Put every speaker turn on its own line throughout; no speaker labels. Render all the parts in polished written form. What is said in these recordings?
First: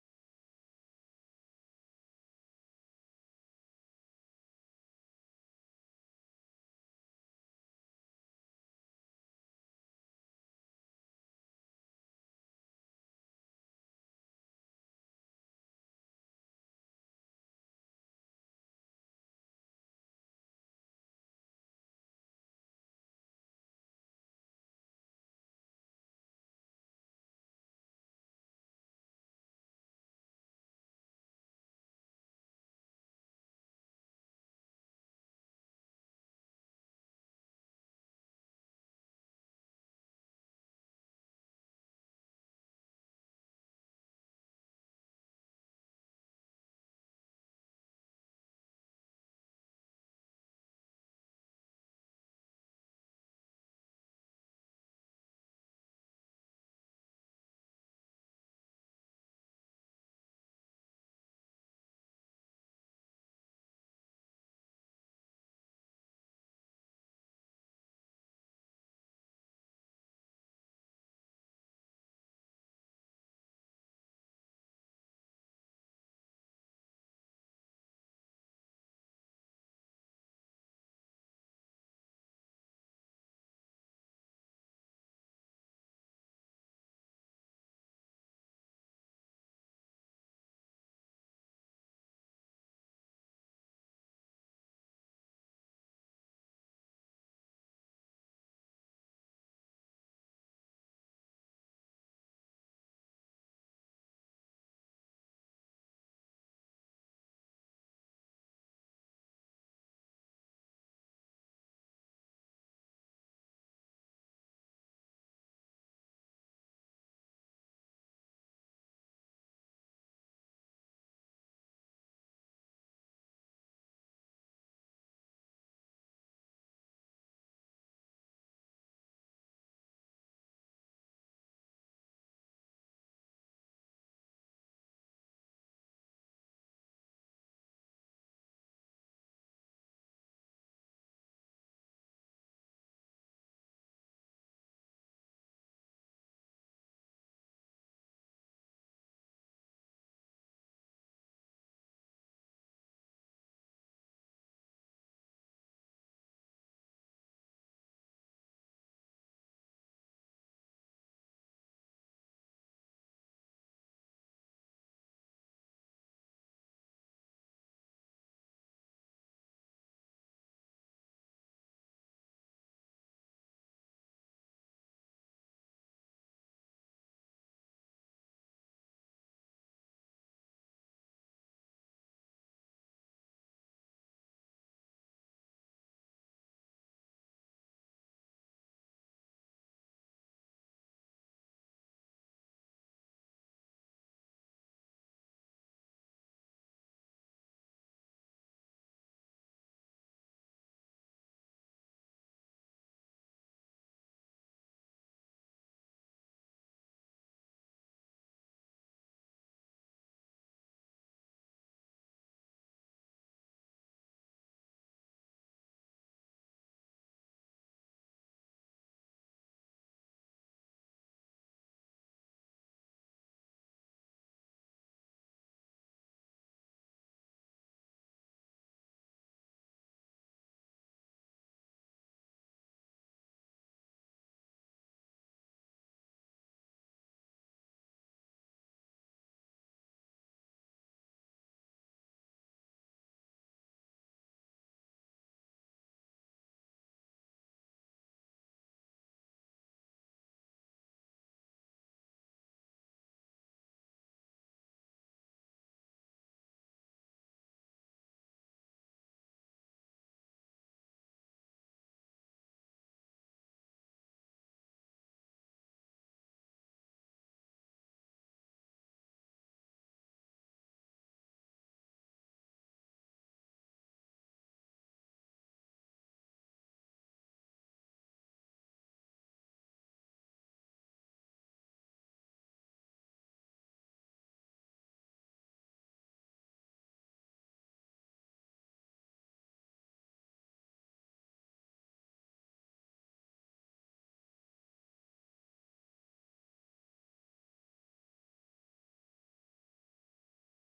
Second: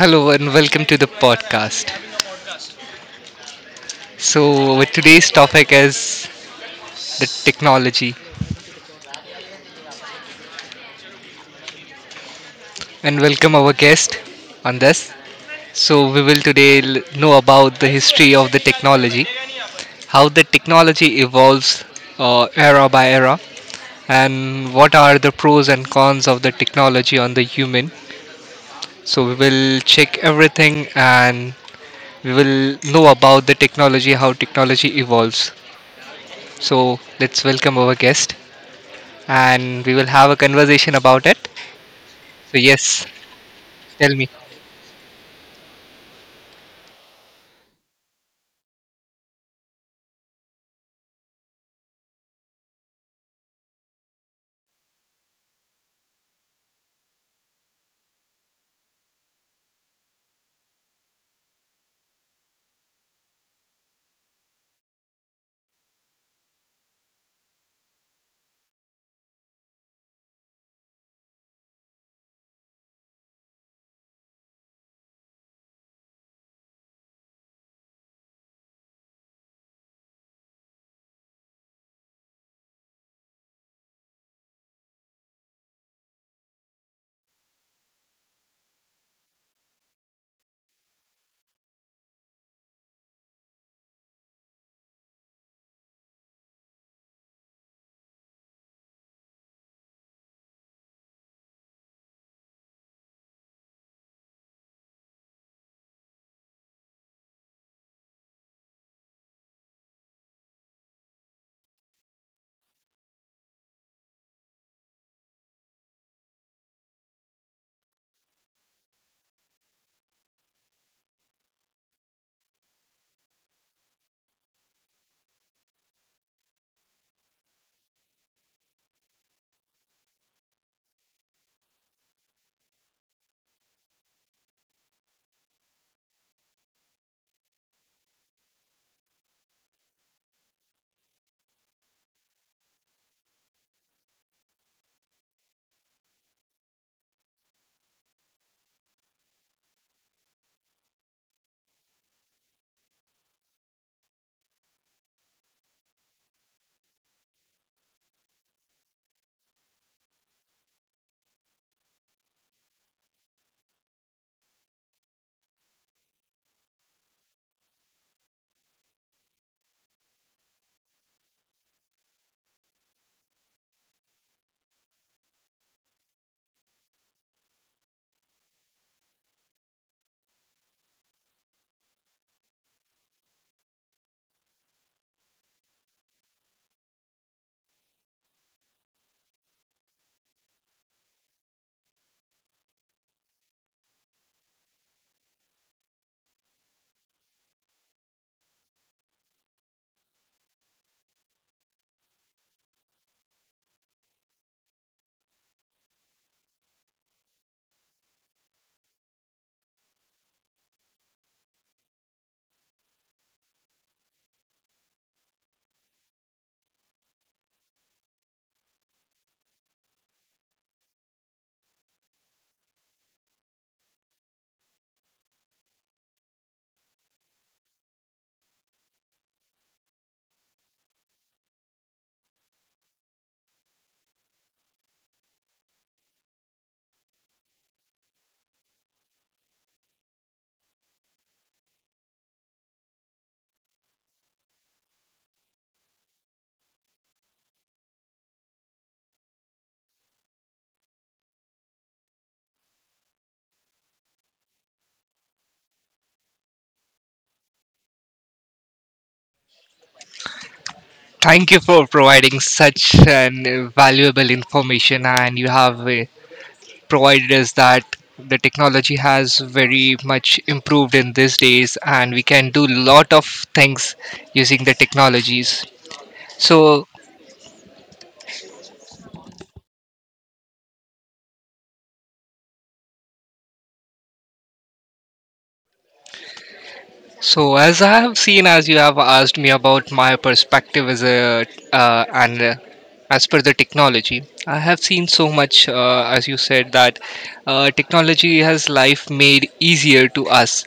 Hello and welcome to the podcast. So Today's topic is the technology, and welcome our guest on this. So we will today know about the history of the technology, how the technology evolves era by era, and what are the pros and cons of the technology on the human. So we will check everything and we will know about the technology, how technology evolves. So let's welcome our guest and we will have a conversation about it. So, yes, tell me. Thank you for providing such an valuable information, and you have provided us that the technology has very much improved in these days, and we can do lot of things using the technologies. So, So, as I have seen, as you have asked me about my perspective as a and as per the technology, I have seen so much, as you said, that technology has life made easier to us.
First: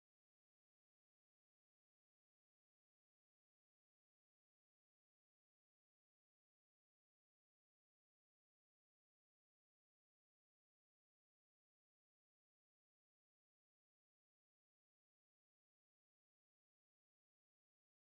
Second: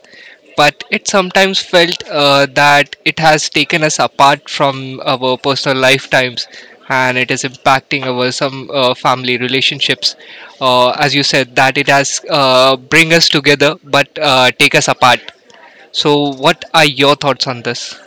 But it sometimes felt that it has taken us apart from our personal lifetimes, and it is impacting our some family relationships. As you said, that it has bring us together but take us apart, so what are your thoughts on this?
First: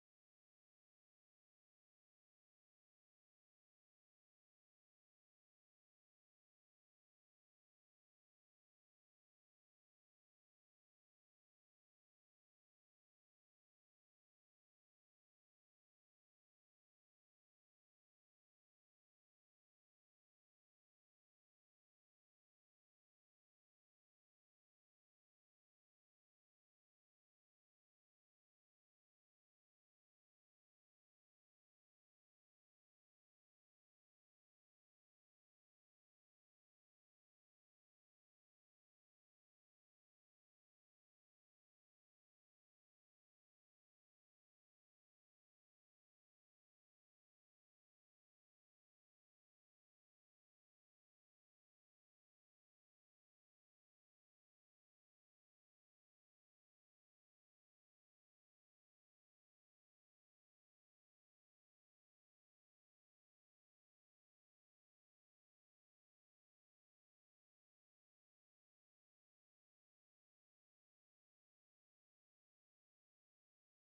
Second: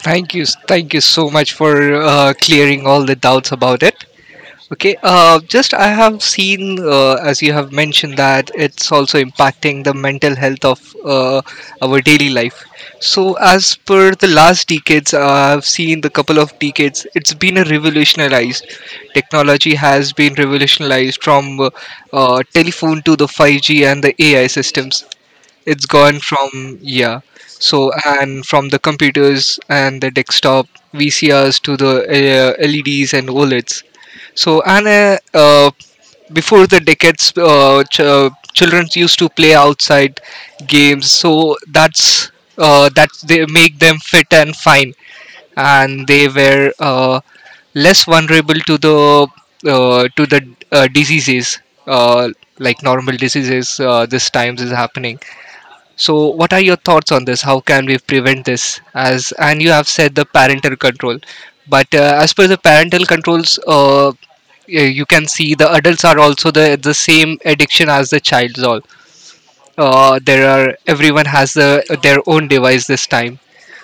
Thank you so much for clearing all the doubts about it. Okay, just I have seen, as you have mentioned, that it's also impacting the mental health of our daily life. So, as per the last decades, I've seen the couple of decades, it's been a revolutionized. Technology has been revolutionized from telephone to the 5G and the AI systems. It's gone from, yeah, so, and from the computers and the desktop vcrs to the leds and oleds. So and uh, uh, before the decades, children used to play outside games, so that's that they make them fit and fine, and they were less vulnerable to the uh, to the diseases, uh, like normal diseases, this times is happening. So, what are your thoughts on this? How can we prevent this? As and you have said the parental control, but as per the parental controls, you can see the adults are also the same addiction as the child's. All there are everyone has the, their own device this time.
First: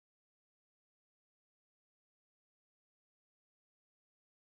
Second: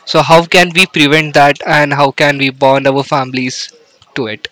So, how can we prevent that, and how can we bond our families to it?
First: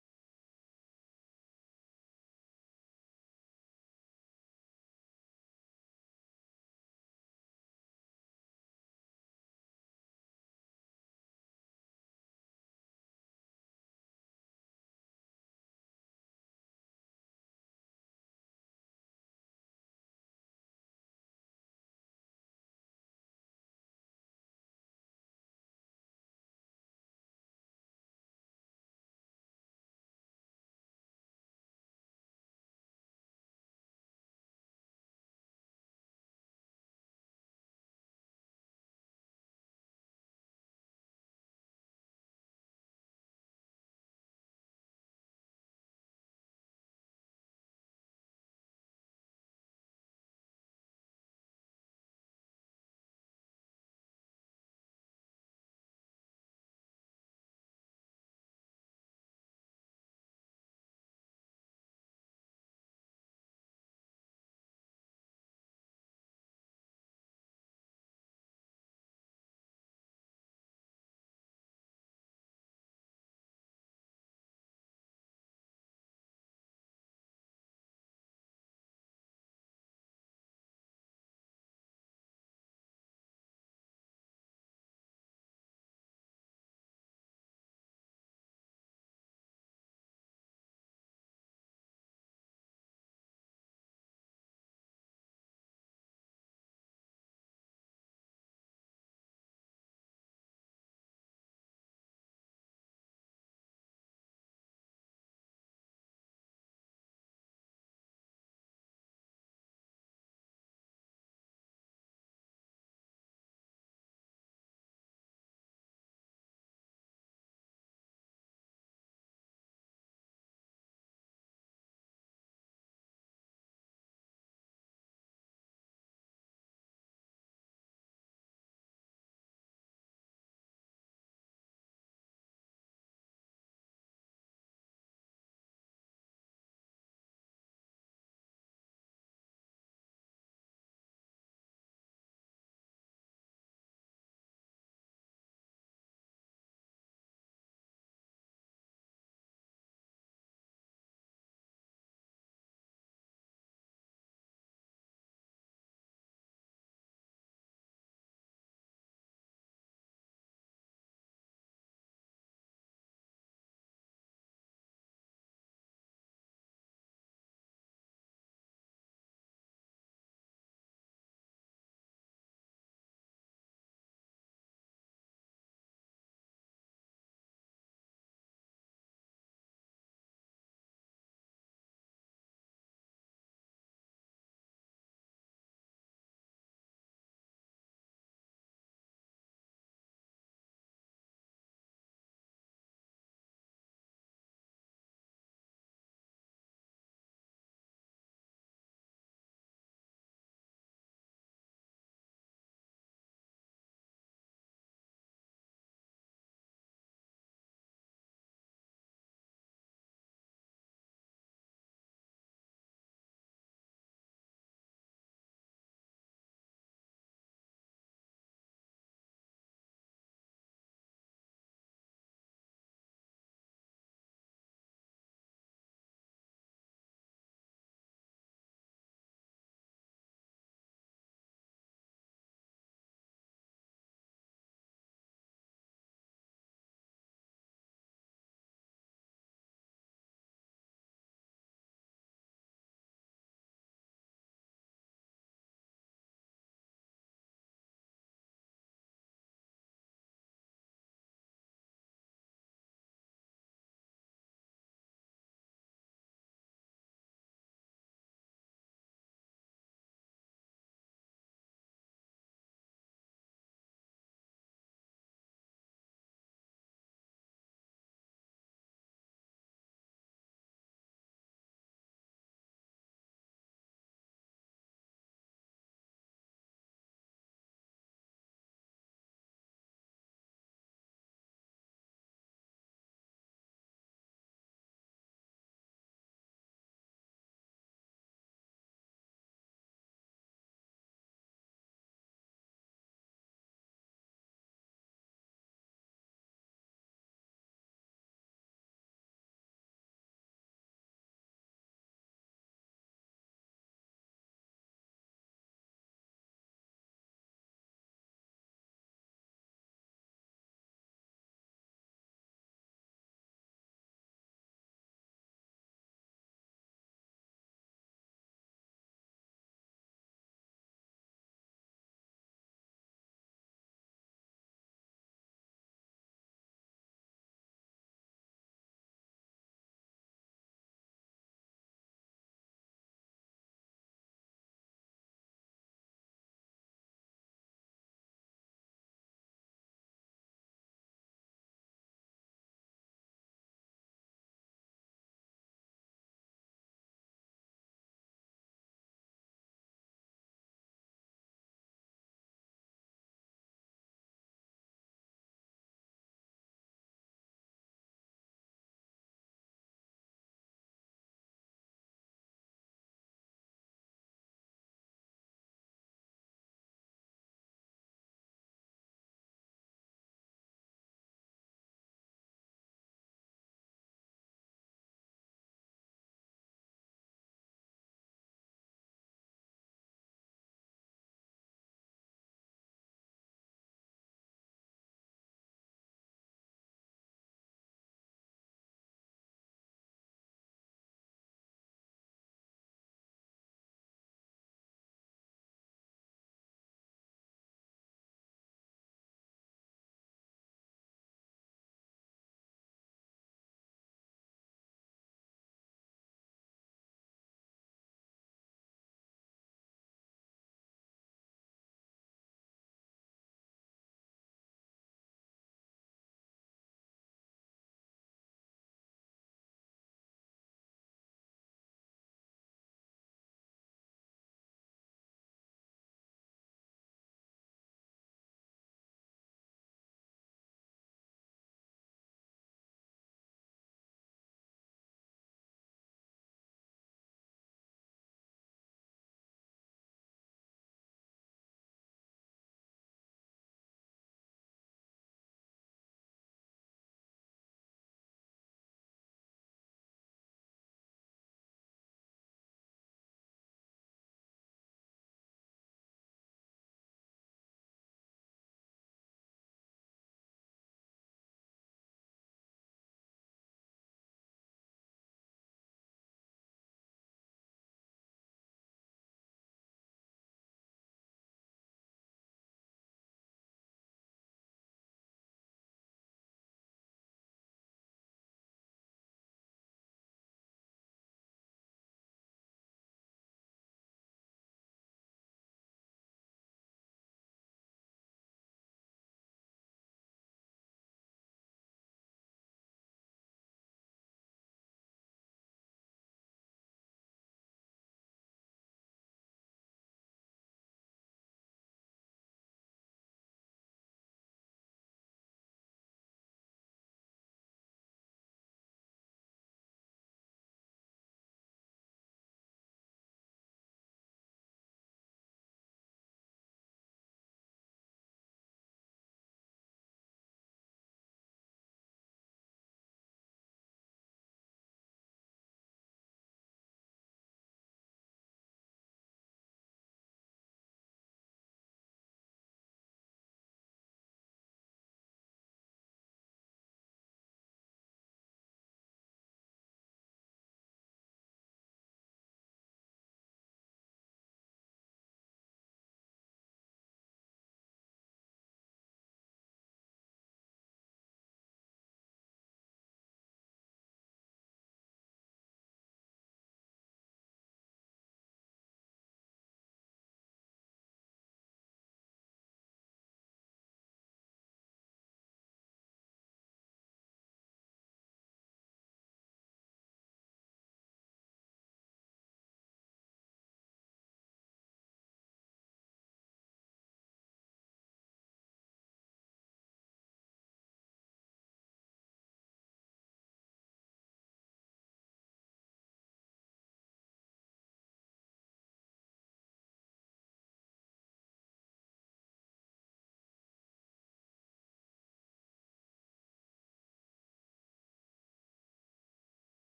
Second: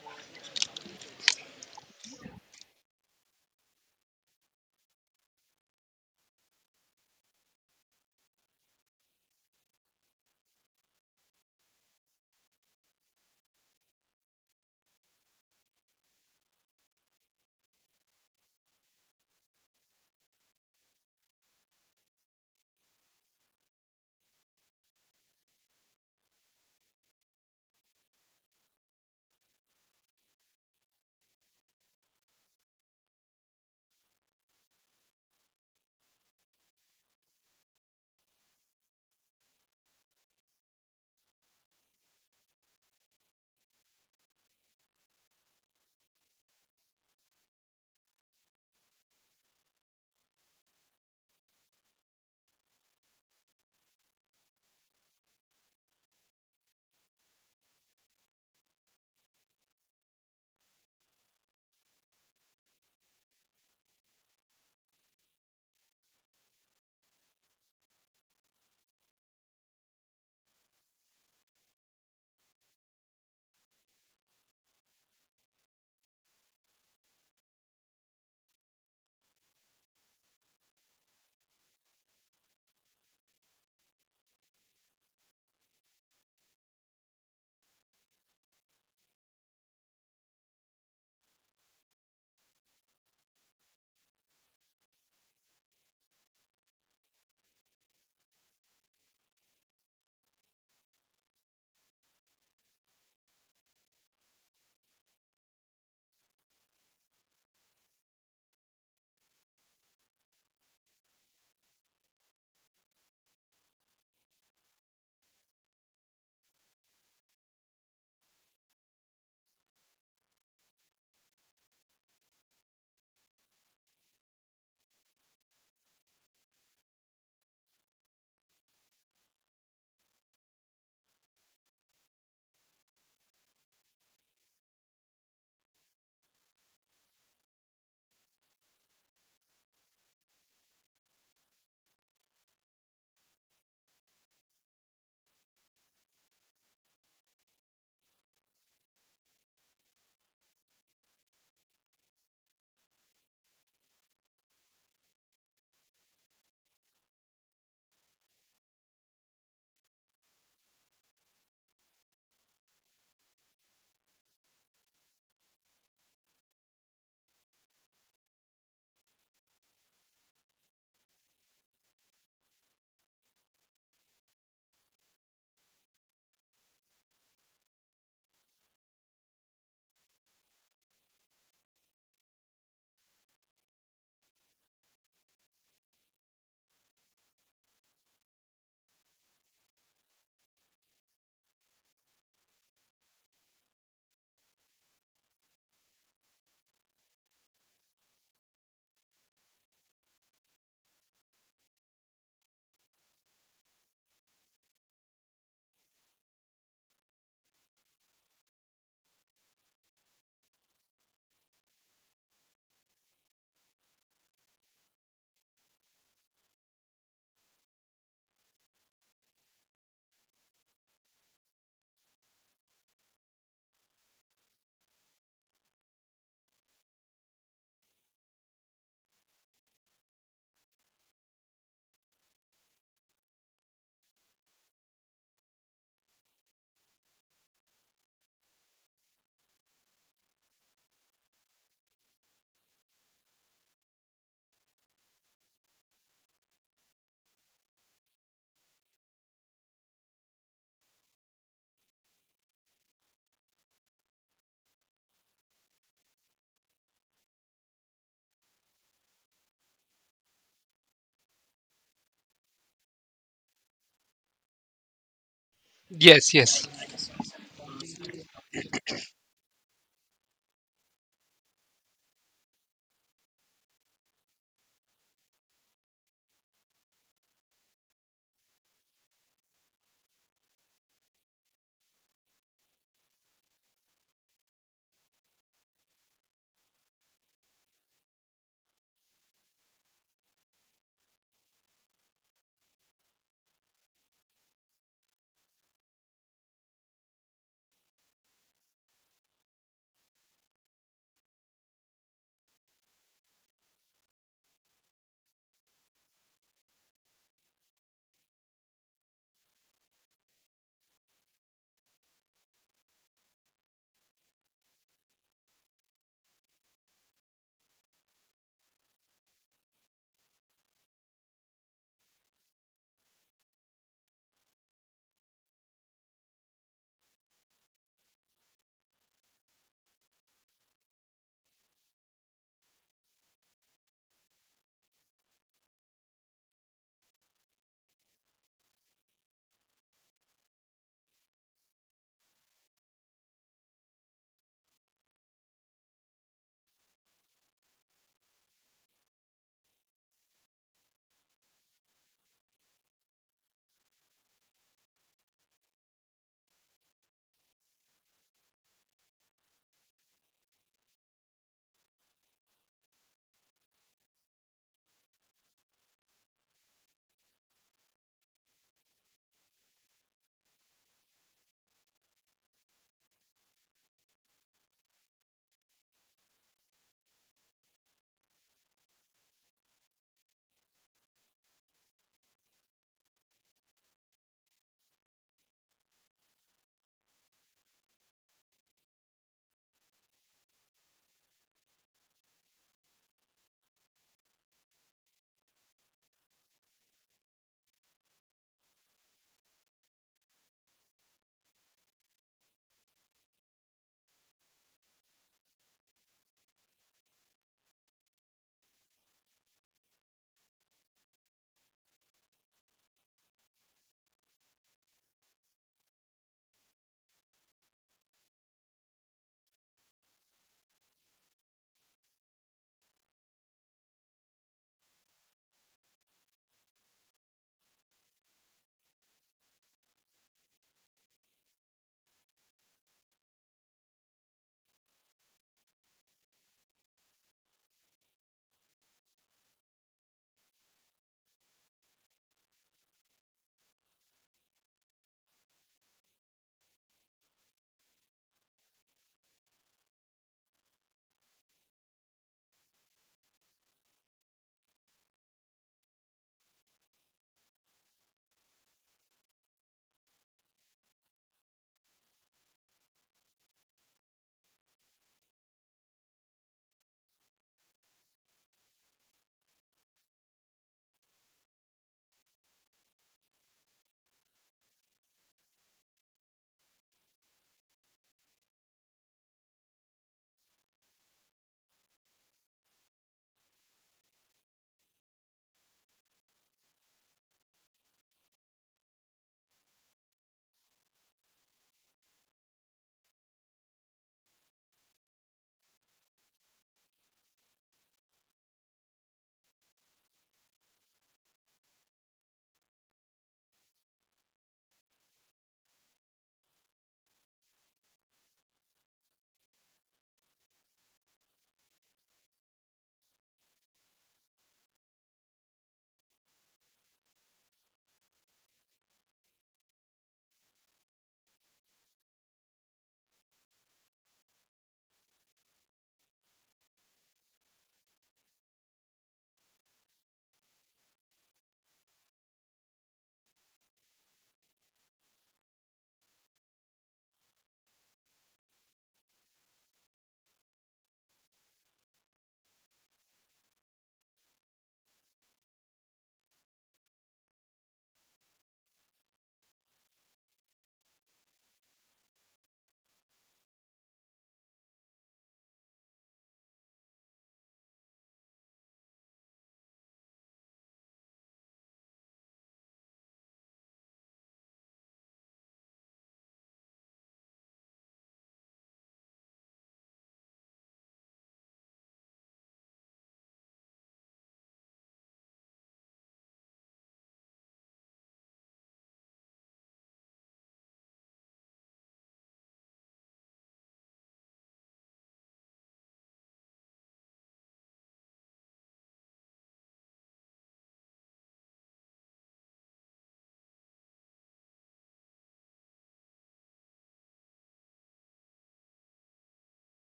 Yes, yes.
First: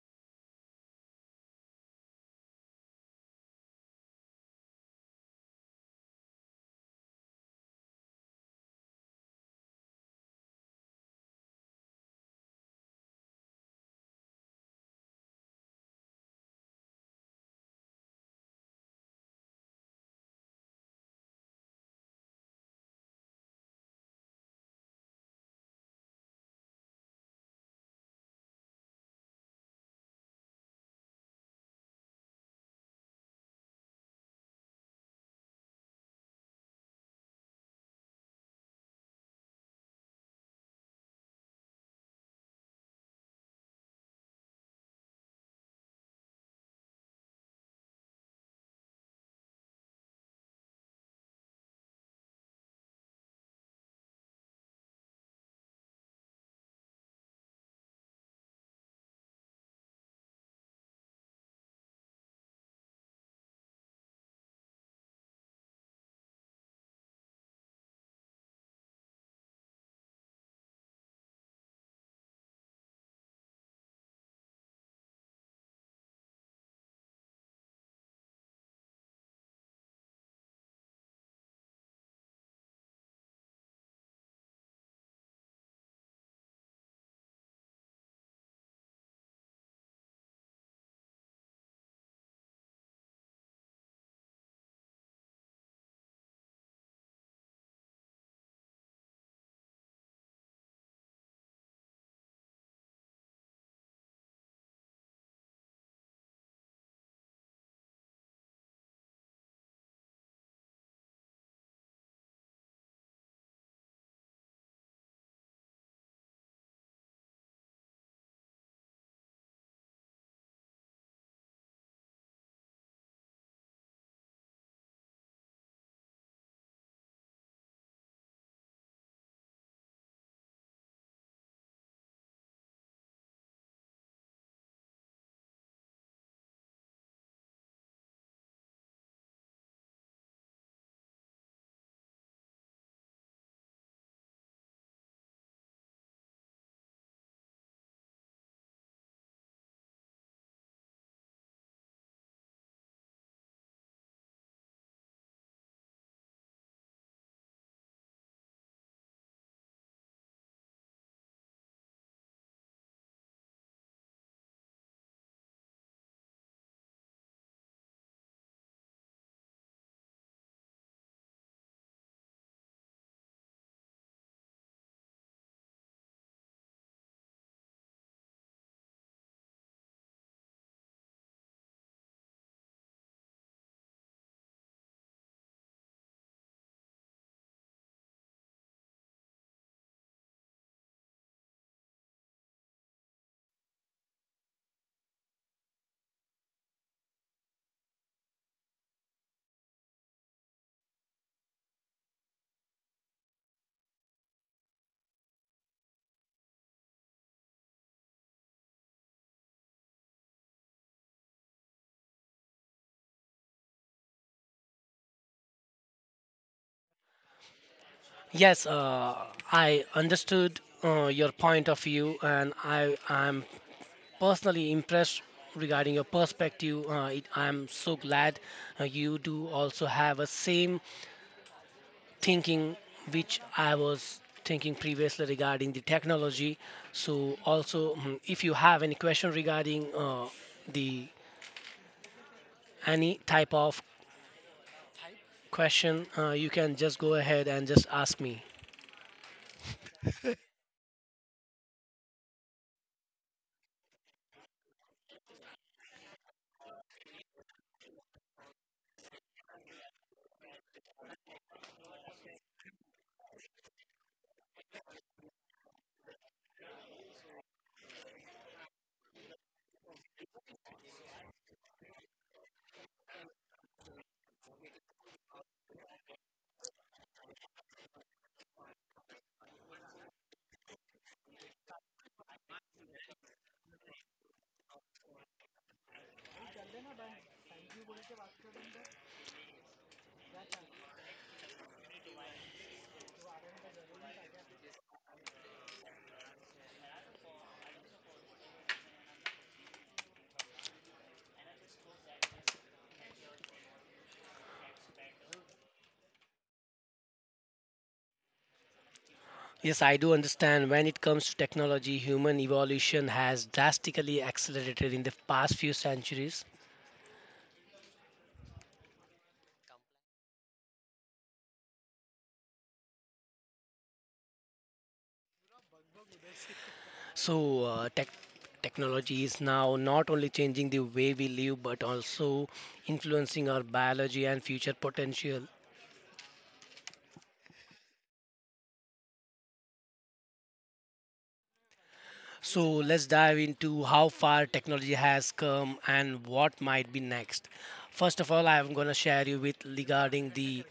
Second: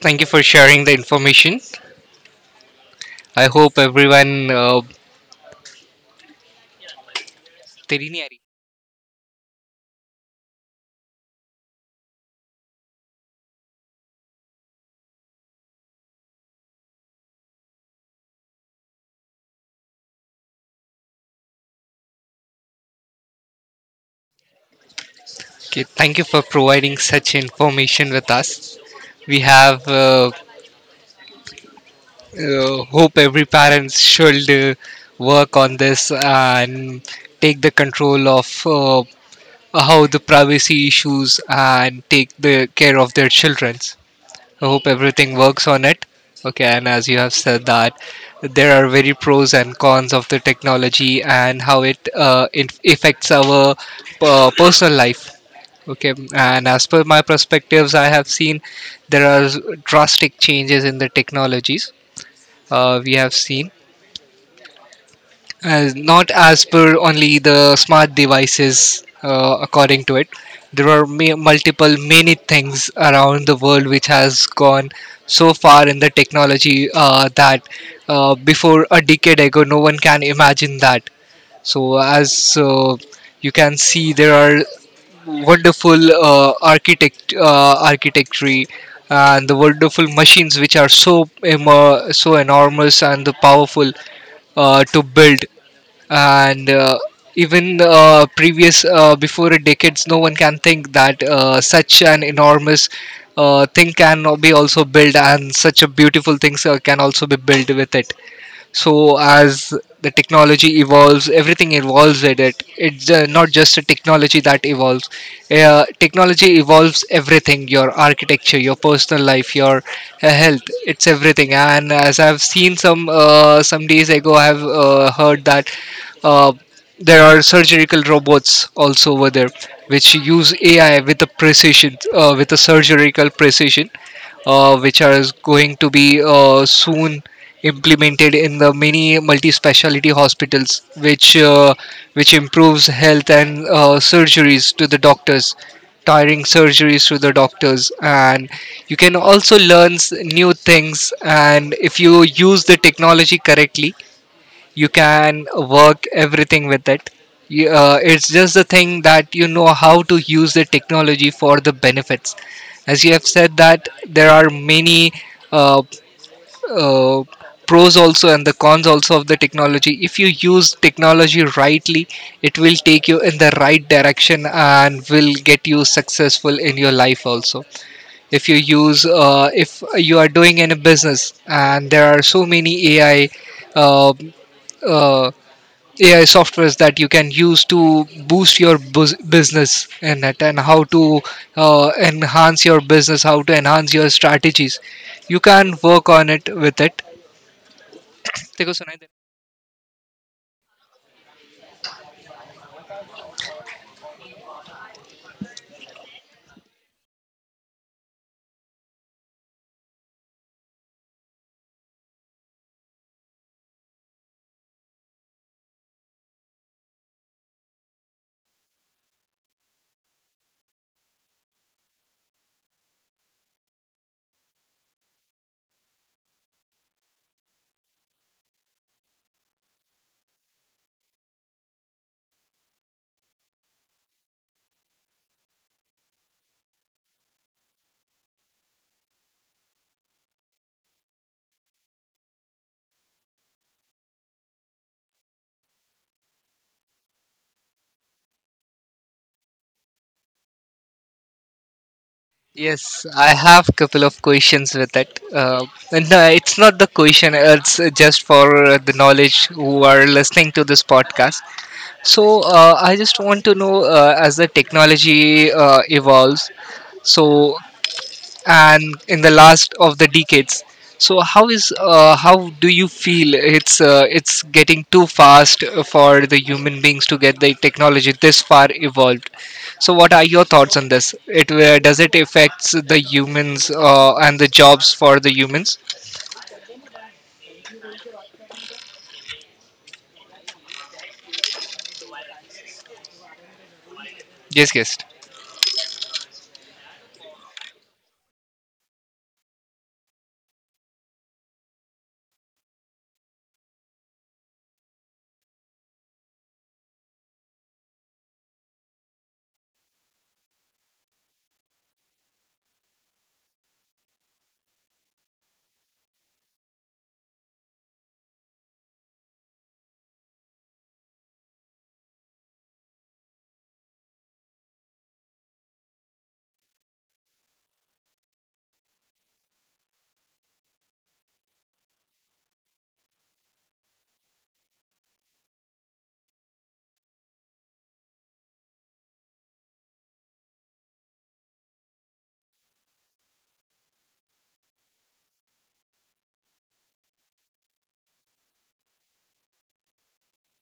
Thank you for sharing the information. I hope everyone. तेरी नहीं आ रही? Okay, thank you for providing such information with us. We have hope every parents should work on this and take the control of how the privacy issues and take the care of their children. I hope everything works on it. Okay, and as you have said that there are very pros and cons of the technology and how it affects our personal life. Okay, and as per my perspectives, I have seen there are drastic changes in the technologies. We have seen as not as per only the smart devices. According to it, there are multiple many things around the world which has gone so far in the technology, that before a decade ago, no one can imagine that. So, as you can see, there are wonderful architecture and the wonderful machines which are so enormous and the powerful to build. And even previous before a decades no one can think that such an enormous thing can be also built, and such a beautiful things can also be built with it. So, as the technology evolves, everything evolves with it. It's not just a technology that evolves. Technology evolves everything, your architecture, your personal life, your health. It's everything. And as I've seen some days ago, I've heard that uh, there are surgical robots also over there which use AI with a precision, with a surgical precision, which are going to be soon implemented in the many multi speciality hospitals, which improves health and surgeries to the doctors, tiring surgeries to the doctors. And you can also learn new things. And if you use the technology correctly, you can work everything with it. It's just the thing that you know how to use the technology for the benefits. As you have said that there are many uh, uh, pros also and the cons also of the technology. If you use technology rightly, it will take you in the right direction and will get you successful in your life also. If you use if you are doing any business, and there are so many uh, uh, AI softwares that you can use to boost your business in it, and how to enhance your business, how to enhance your strategies. You can work on it with it. देखो, सुनाई दे-
Yes, I understood your point of view, and I am personally impressed regarding your perspective. I'm so glad you do also have a same thinking which I was thinking previously regarding the technology. So also, if you have any question regarding the any type of question, you can just go ahead and just ask me.
Yes, I have couple of questions with it. And no, it's not the question, it's just for the knowledge who are listening to this podcast. So, I just want to know as the technology evolves, so and in the last of the decades. So how is how do you feel it's getting too fast for the human beings to get the technology this far evolved? So what are your thoughts on this? It Does it affects the humans and the jobs for the humans? Yes, yes.
Yes, I do understand. When it comes to technology, human evolution has drastically accelerated in the past few centuries. So, technology is now not only changing the way we live but also influencing our biology and future potential. So, let's dive into how far technology has come and what might be next. First of all, I'm going to share you with regarding the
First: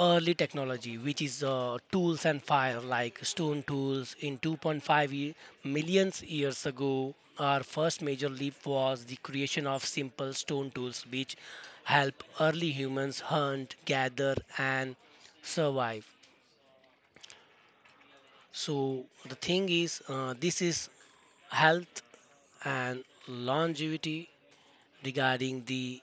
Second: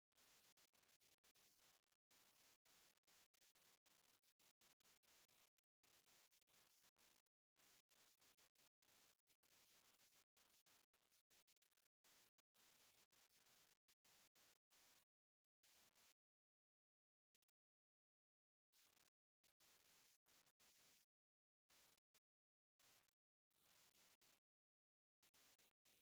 early technology, which is tools and fire like stone tools in 2.5 millions years ago. Our first major leap was the creation of simple stone tools, which help early humans hunt, gather, and survive. So the thing is, this is health and longevity regarding the.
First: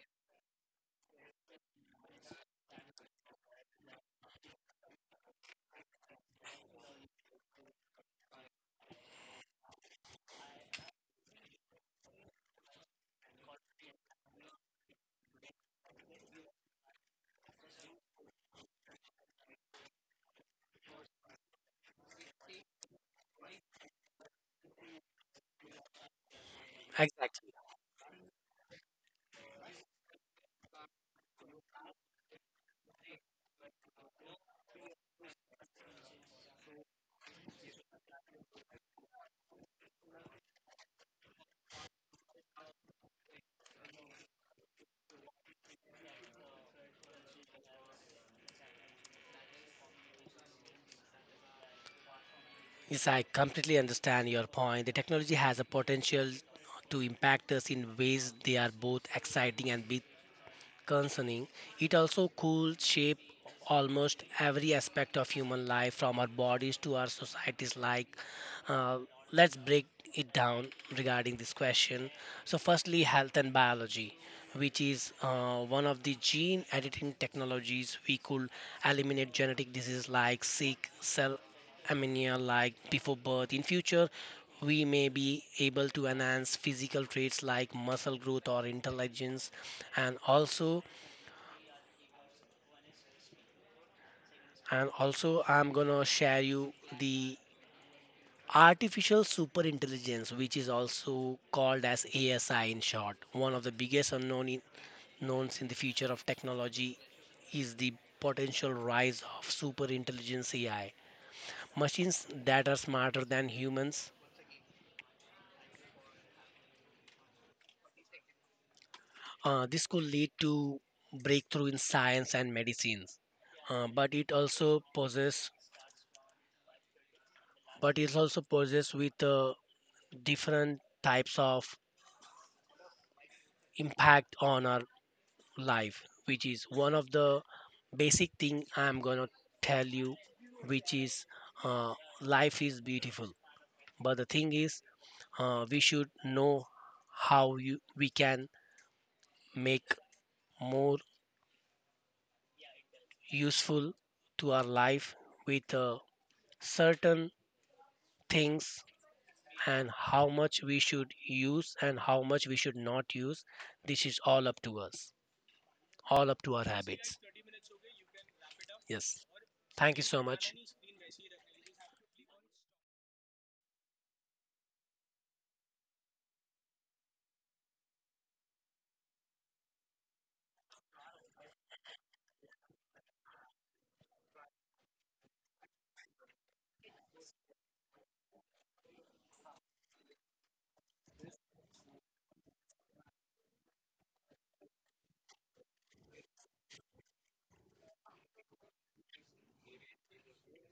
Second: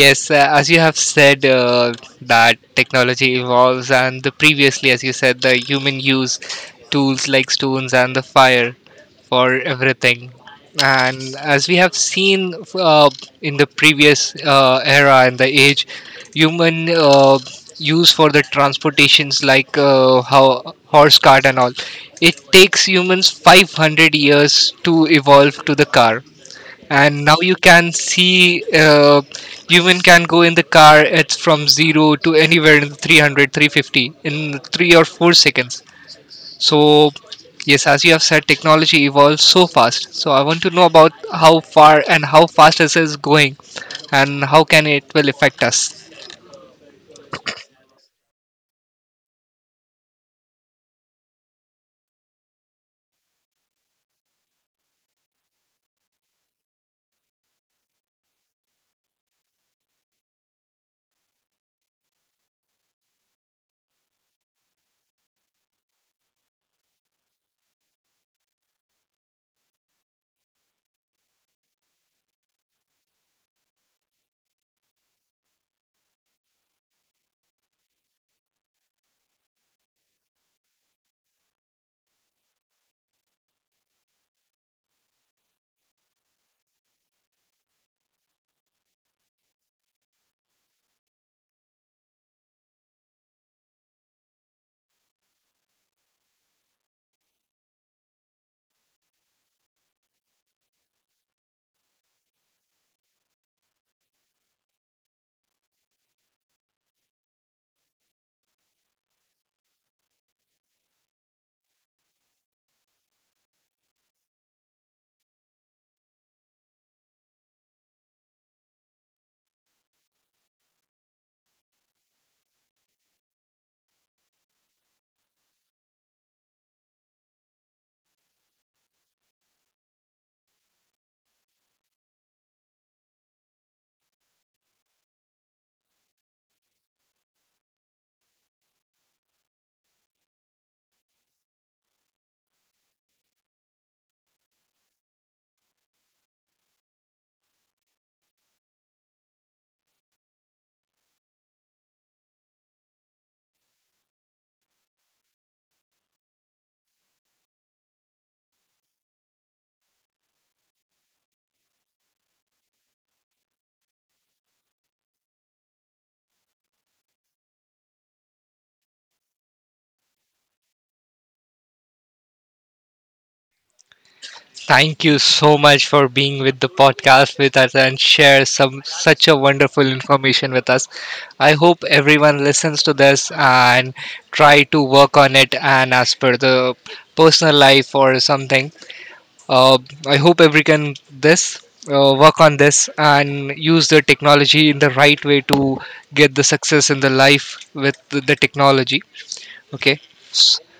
Yes, as you have said, that technology evolves, and the previously, as you said, the human use tools like stones and the fire for everything. And as we have seen in the previous era and the age, human use for the transportations like how horse cart and all, it takes humans 500 years to evolve to the car. And now you
Exactly.
can see human can go in the car, it's from 0 to anywhere in 300 350 in 3 or 4 seconds. So, yes, as you have said, technology evolves so fast, so I want to know about how far and how fast this is going, and how can it will affect us.
Yes, I completely understand your point. The technology has a potential to impact us in ways they are both exciting and bit concerning. It also could shape almost every aspect of human life, from our bodies to our societies. Like, uh, let's break it down regarding this question. So, firstly, health and biology, which is one of the gene editing technologies we could eliminate genetic diseases like sick cell anemia like before birth. In future, we may be able to enhance physical traits like muscle growth or intelligence and also and also I'm gonna share you the artificial super intelligence, which is also called as ASI in short. One of the biggest knowns in the future of technology is the potential rise of super intelligence AI machines that are smarter than humans. This could lead to breakthrough in science and medicines. uh, but it also poses but it also poses with different types of impact on our life, which is one of the basic thing I'm gonna tell you, which is uh, life is beautiful. But the thing is we should know how we can make more useful to our life with certain things. And how much we should use and how much we should not use, this is all up to us, all up to our habits. Yes, thank you so much.
Thank you so much for being with the podcast with us and share some such a wonderful information with us. I hope everyone listens to this and try to work on it and as per the personal life or something. Uh, I hope everyone can this work on this and use the technology in the right way to get the success in the life with the technology. Okay.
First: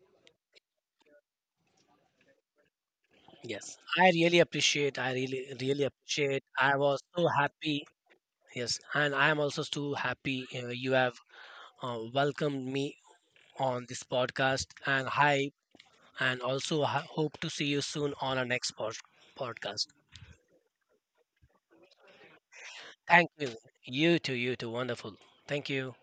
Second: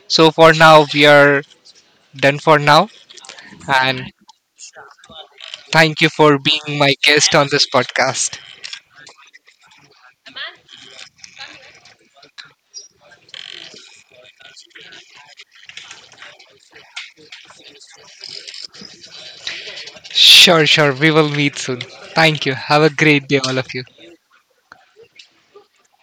So for now we are done for now
Yes, I
and
really appreciate. I really, really
thank you for
appreciate. I
being my
was so
guest on this
happy.
podcast.
Yes, and I am also so happy you have welcomed me on this podcast. And hi, and also hope to see you soon on our next podcast.
Sure, sure. We will meet soon. Thank you. Have a great
Thank
day,
you.
all of you.
You too. You too. Wonderful. Thank you.